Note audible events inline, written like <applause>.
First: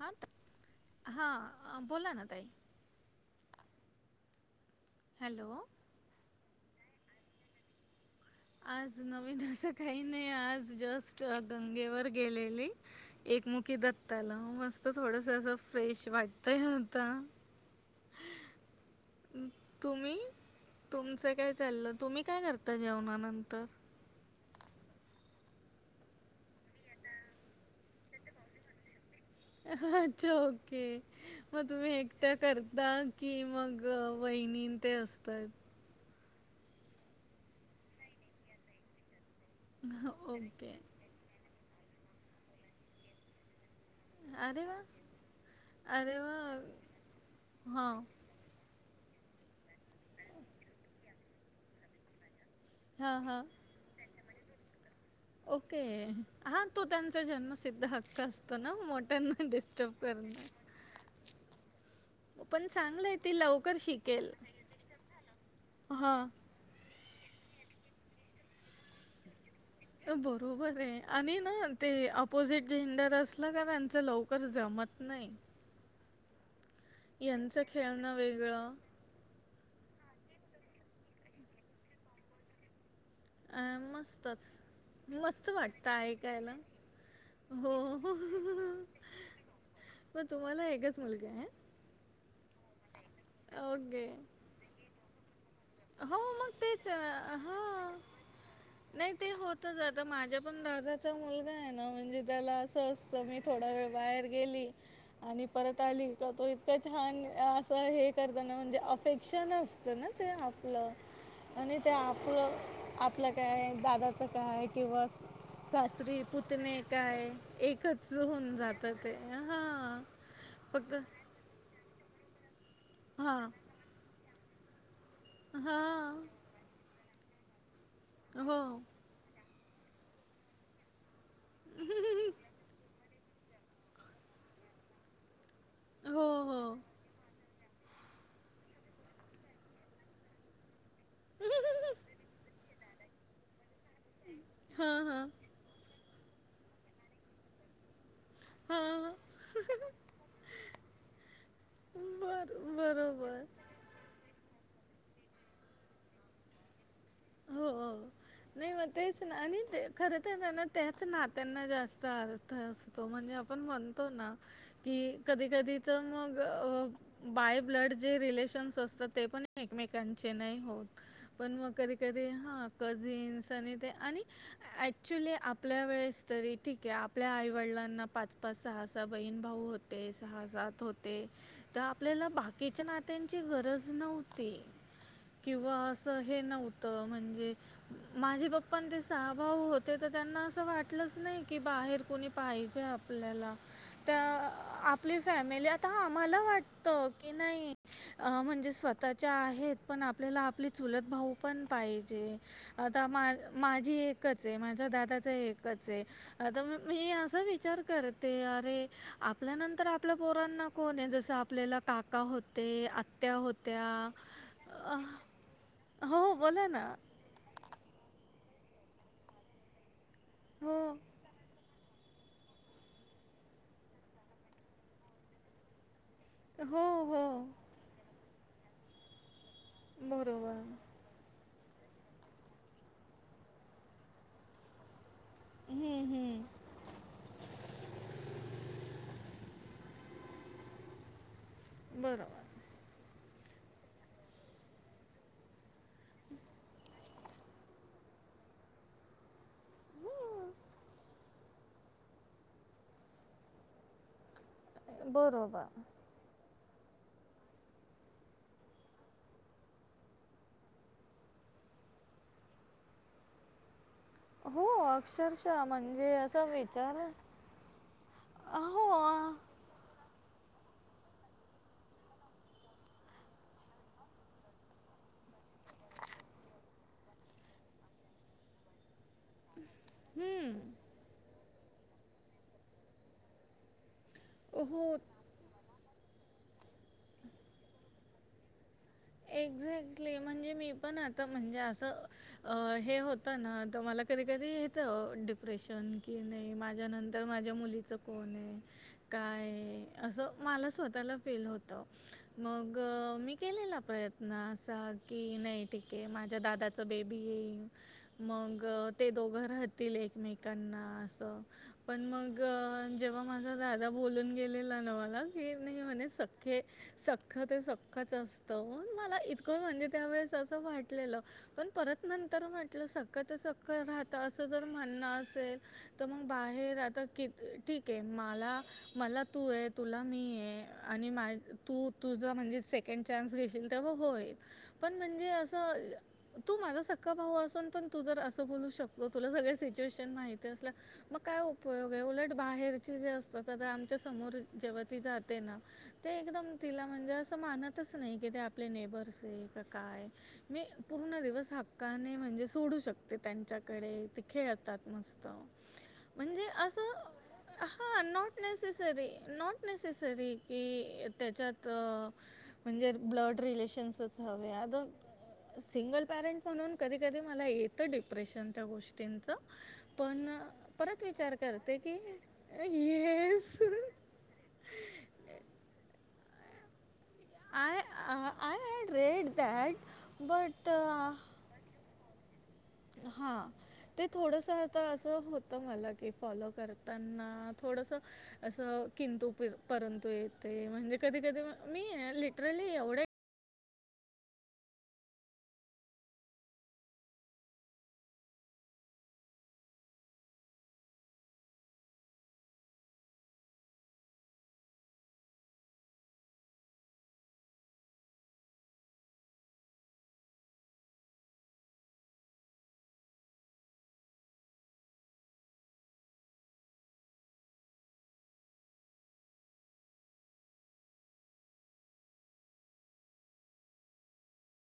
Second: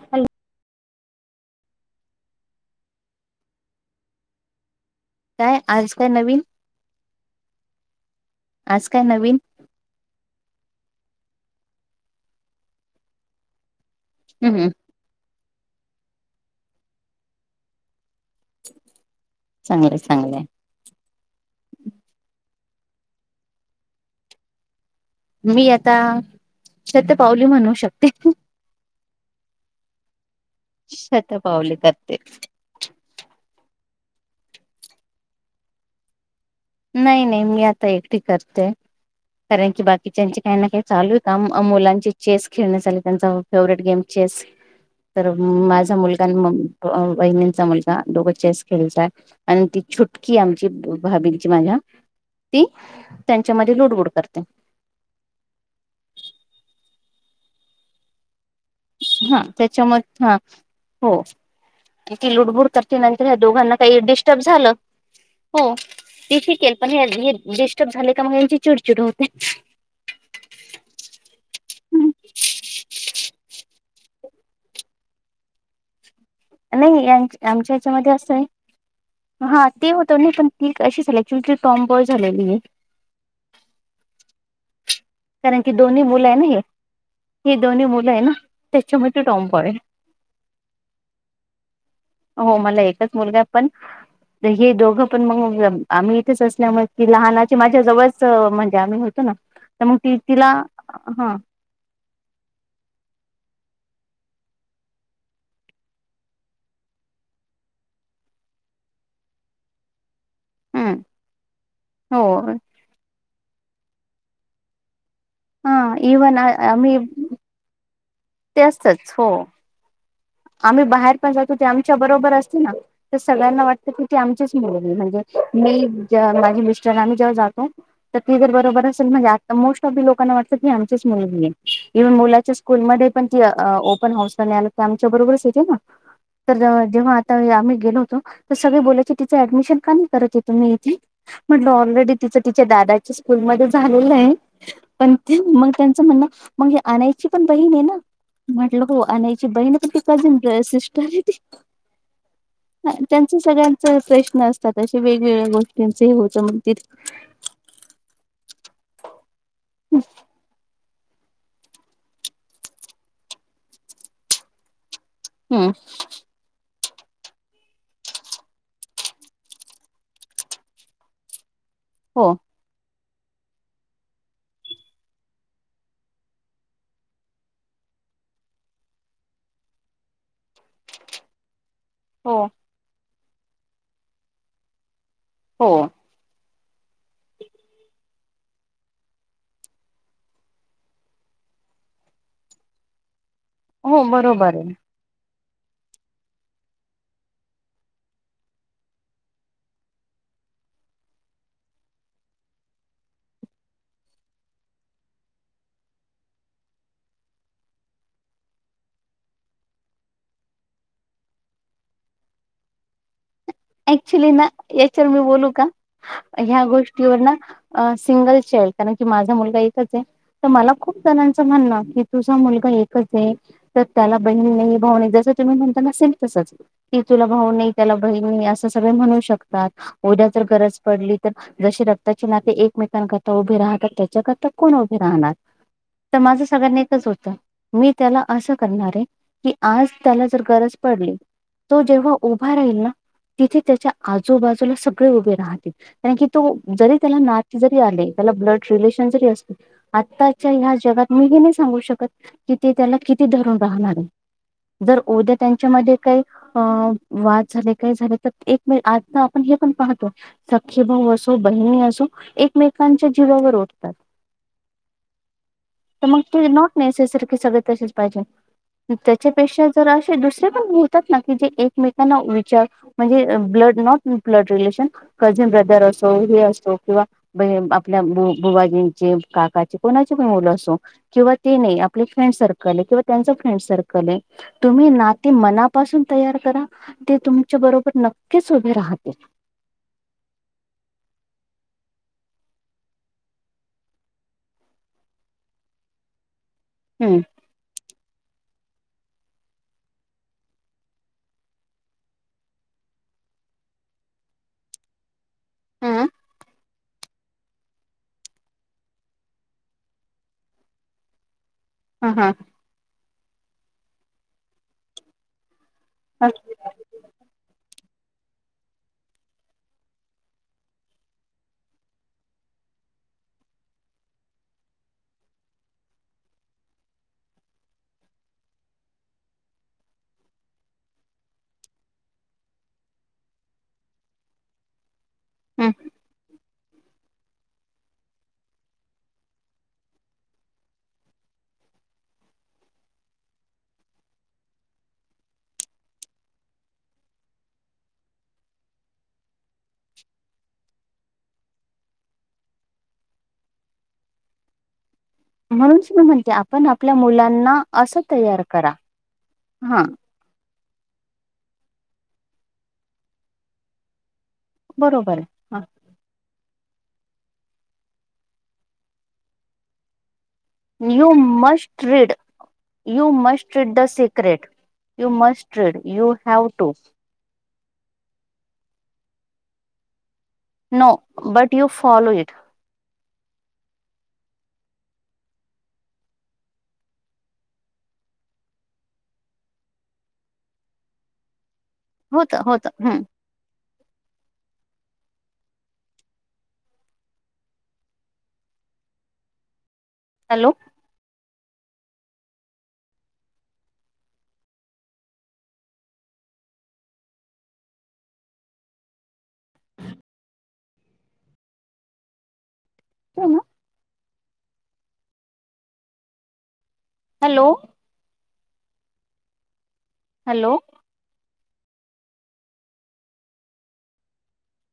हा हॅलो ता, हा आ बोला ना ताई. काय हॅलो आज काय नवीन? आज नवीन ड असं काही नाही, आज जस् गंगेवर गेलेली एकमुखी दत्ताला हम्म मस्त थोडस असं. फ्रेश वाटतंय आता. चांगलंय तुम्ही, चांगलंय तुमचं काय चाललं? तुम्ही काय कर ता जेवणानंतर? मी आता शपावली म्हणू शकते. अच्छा ओके मग शतपावली तुम्ही करते एकटं करता की मग. ग वहिनी अन् ते असतात. नाही नाही मी आता एकटी करते, कारण की बाकीच्याचे काही ना ओके काही चालूय काम. मुलांचे चेस खेळण्यात आली त्यांचा फेवरेट गेम चेस अरे वा तर माझा अरे मुलगा आणि वा म वहिणींचा हां मुलगा दोघं चेस खेळताय. आणि ती छुटकी आमची, भाबिंची माझ्या ती हां हां त्यांच्यामध्ये लुडबुड करते. ओके हा तो त्यांचा जन्म सिद्ध हक्क असतो. तो ना मोटर हा डिस्टर्ब कर. त्याच्यामध्ये हा हो ती लुडबुड करते, नंतर ह्या दोघांना काही शिकेल डिस्टर्ब झालं हो हां ते ठीकये, पण हे हे डिस्टर्ब झाले का मग? यांची चिडचिड होते. बरोबर आहे आणि ना ते आपोजिट जेंडर असलं का त्यांच लवकर जम मत् नाही. नाही यां यांचं आमच्या ह्याच्यामध्ये खेळणं आसं हाय, वेगळं हा ते होतं नाही पण ती कशी झाली? ॲक्च्युली ती टॉम्ब बॉय झालेलीए. अ मस्तच मस्त कारण की वाटतं दोन्ही मुलं हाये ना ऐकायला हे. ही हो दोन्ही मुलं आहे ना, त्याच्यामध्ये टॉम बॉय मग तुम्हाला एकच मुलगा आहे. हो मला एकच मुलगा पण, ओके हे दोघं पण मग हो आम्ही इथेच मग असल्यामुळे तेच आहे की ना लहानाची माझ्या हां जवळच म्हणजे आम्ही नाही होतो ते ना होतच तर मग आता त माझ्या तिला पण दादाचा हा मुलगा आहे ना म्हणजे त्याला असं असतं मी थोडा वेळ बाहेर गेली आणि परत आली का तो इतकं छान असं हे करतना म्हणजे अपेशन नसतनाते. हम्म आपलं आणि त्या हो आपलं, आपलं काय आहे दादाचं काय आहे किंवा हा सासरी इव्हन पुतणे आम्ही काय एकच होऊन ते जात ते असतच हो हा. आम्ही बाहेर पण जातो, ते आमच्या बरोबर असते ना, तर हां सगळ्यांना वाटतं की ती, आमचीच मुलगि आहे म्हणजे मी हां माझे मिस्टरम जेव्हा जातो तर ती जर हो बरोबर असेल म्हणजे. म मोस्ट ऑफ दी लोकांना वाटत की आमचीच मुली आहे इव्हन मुलाच्या स्कूलमध्ये पण ती ओपन हाऊस आणि ती आमच्या बरोबरच येते ना. हो तर हो जेव्हा जेव्हा आता आम्ही गेलो होतो सगळे बोलायचे तीच अडमिशन का नाही करत आहे तुम्ही इथे म्हटलं आलरेडी तिचं दा दादाच्या स्कूल मधेच झालेलं आहे. हां पण हां मग त्यांच म्हणण मग आनयची पण बहीण आहे ना. म्हटलं हो हां ह्याची बहीण. <unintelligible> त्यांचा बर बरोबर सगळ्यांचा प्रश्न असत. अश्या वेगवेगळ्या गोष्टींच हे होतं. मग ते हो हो. नाही मग तेच ना आणि ते खर तर ना त्याच नात्यांना जास्त अर्थ असतो. म म्हणजे आपण म्हणतो ना.. की कधी हम्म कधी तर मग बाय ब्लड जे रिलेशन असतात. ते पण एकमेकांचे नाही होत पण मग कधी हो. ह जीन्स आणि ते आणि ॲक्च्युली आपल्या वेळेस तरी ठीक आहे. आपल्या आईवडिलांना पाच, पाच सहा, सहा बहीण भाऊ होते. सहा, सात होते. तर आपल्याला हो बाकीच्या नात्यांची गरज नव्हती. हो किंवा असं हे नव्हत. म्हणजे माझे पप्पा ते सहा भाऊ होते. तर त्यांना असं वाटलंच नाही की बा बाहेर कोणी पाहिजे आपल्याला. हो त्या बरोबर आहे. आपली फॅमिली आता आम्हाला वाटत की नाही अ म्हणजे स्वतःच्या आहेत, पण आपल्याला आपली चुलत भाऊ पण पाहिजे, आता मा माझी एकचये. माझ्या दादाच एकचये. आता मग मी असा विचार करते, अरे आपल्या नंतर आपल्या पोरांना कोणये? जसं आपल्याला काका होते, आत्या होत अक्चुली ना याच्यावर मी बोलू का? हो ह्या बोला ना गोष्टीवर ना अ सिंग <unintelligible> कारण की माझा मुलगा एकचये, तर मला हो खूप जणांच म्हणन की, तुझा मुलगा एकच आहे. तर त्याला बहिण नाही, भाऊ नाही. जस तुम्ही म्हणता ना सेम तसच हो की तुला हो भाऊ नाही, त्याला बहीण असं सगळे म्हणू शक <unintelligible> उद्या जर बरोबर गरज पडली तर? जशी रक्ताचे नाते एकमेकांकरता उभे राहतात, त्याच्याकरता कोण उभे राहणार? हम्म, त हम्म. माझं सगळ्यांना एकच होत, मी त्याला असं करणारे की आज त्याला जर गरज पडली, तो जेव्हा उभा बरोबर राहील ना तिथे त्याच्या आजूबाजूला सगळे उभे राहतील, कारण की तो जरी त्याला नाते जरी आले त ब्लड रिलेशन जरी असले, आताच्या ह्या जगात मी हे नाही सांगू शकत की ते त्याला किती धरून राहणारये जर उद्या बरोबर त्यांच्या मध्ये काही अ वाद झाले काय झाले <unintelligible> आता आपण हे पण पाहतो सखे भाऊ असो, बहिणी असो एकमेकांच्या जी वावर उट <inaudible> अक्षरशः तर म्हणजे मग ते असा विचार <unintelligible> कि सगळे तसेच पाहिजे. हो त्याच्यापेक्षा जर असे दुसरे पण होतात ना, की जे एकमेकांना विचार म्हणजे <unintelligible> असो हे असो किंवा बही आपल्या आ बु बूवाजींचे, काका ते कोणाचेही मूल हम्म. असो किंवा ते नाही आपले फ्रेंड सर्कल किंवा त्यांचं फ्रेंड सर्कल असो कणे तुम्ही हो नाती मनापासून तयार करा ते तुमच्या बरोब पण नक्कीच उभे राहत <unintelligible> म्हणजे मी पण आता म्हणजे असं अ हे होत ना, तर मला कधी कधीेत येत डिप्रेशन कि नाही की माझ्या हम्म नंतर माझ्या मुलीचं कोणये? काय असं मला स्वतःला फील होत मग मी केलेला प्रयत्न असा की नाही ठीकये, हम्म माझ्या दादाचं बेबी येईन. मंग ते दोघं राहतील, एकमेकांना असं. पण ह मग जेव्हा माझा दादा बोलून गेलेला ना, मला की नाही म्हणे सख्खे सख्ख ते सख्खच असत ना ला इतक म्हणजे त्यावेळेस अस वाटलेलं पण परत नंतर म्हटलं सख्य ते सख्ख राह त असं जर म्हणणं असेल, त मग बाहेर आता की ठीकये माला मला तू ये, तुला मी ये आणि माय तू तुझं म्हणजे सेकेंड चान्स घेशील तेव्हा होईल, पण म्हणजे ह असं तू माझा सख्खा भाऊ असून पण तू जर असं बोलू शकतो, तुला सगळं सिच्युएशन माहिती असल्या, मग काय उपयोगये उलट बाहेरचे जे असतं ते आता आमच्या समोर जेव्हा ती जाते ना ते एकदम तिला म्हणजे, असं मानत तच नाही की ते आपले नेबर्सये का काय मी पूर्ण दिवस हक्काने म्हणजे सोडू शकते, त्यांच्याकडे ते खेळतात मस्त म्हणूनच मी म्हणते म्हणजे आपण असं आपल्या मुलांना हा असं तयार करा हा <unintelligible> सरी की त्याच्यात अ म्हणजे ब्लड रिलेशन्स झालय आता बरोबर आहे <unintelligible> म्हणून कधी कधी मला येतं डिप्रेशन त्या गोष्टींचं, पण परत विचार करते की येस <unintelligible> <unintelligible> <unintelligible> <unintelligible> हा ते थोडस आता असं होतं मला की फॉलो करताना थोडस असं किंतु परंतु येते म्हणजे कधी कधी मी होत होत लिटरली एवढे हम्म हॅलो हो ना हॅलो हॅलो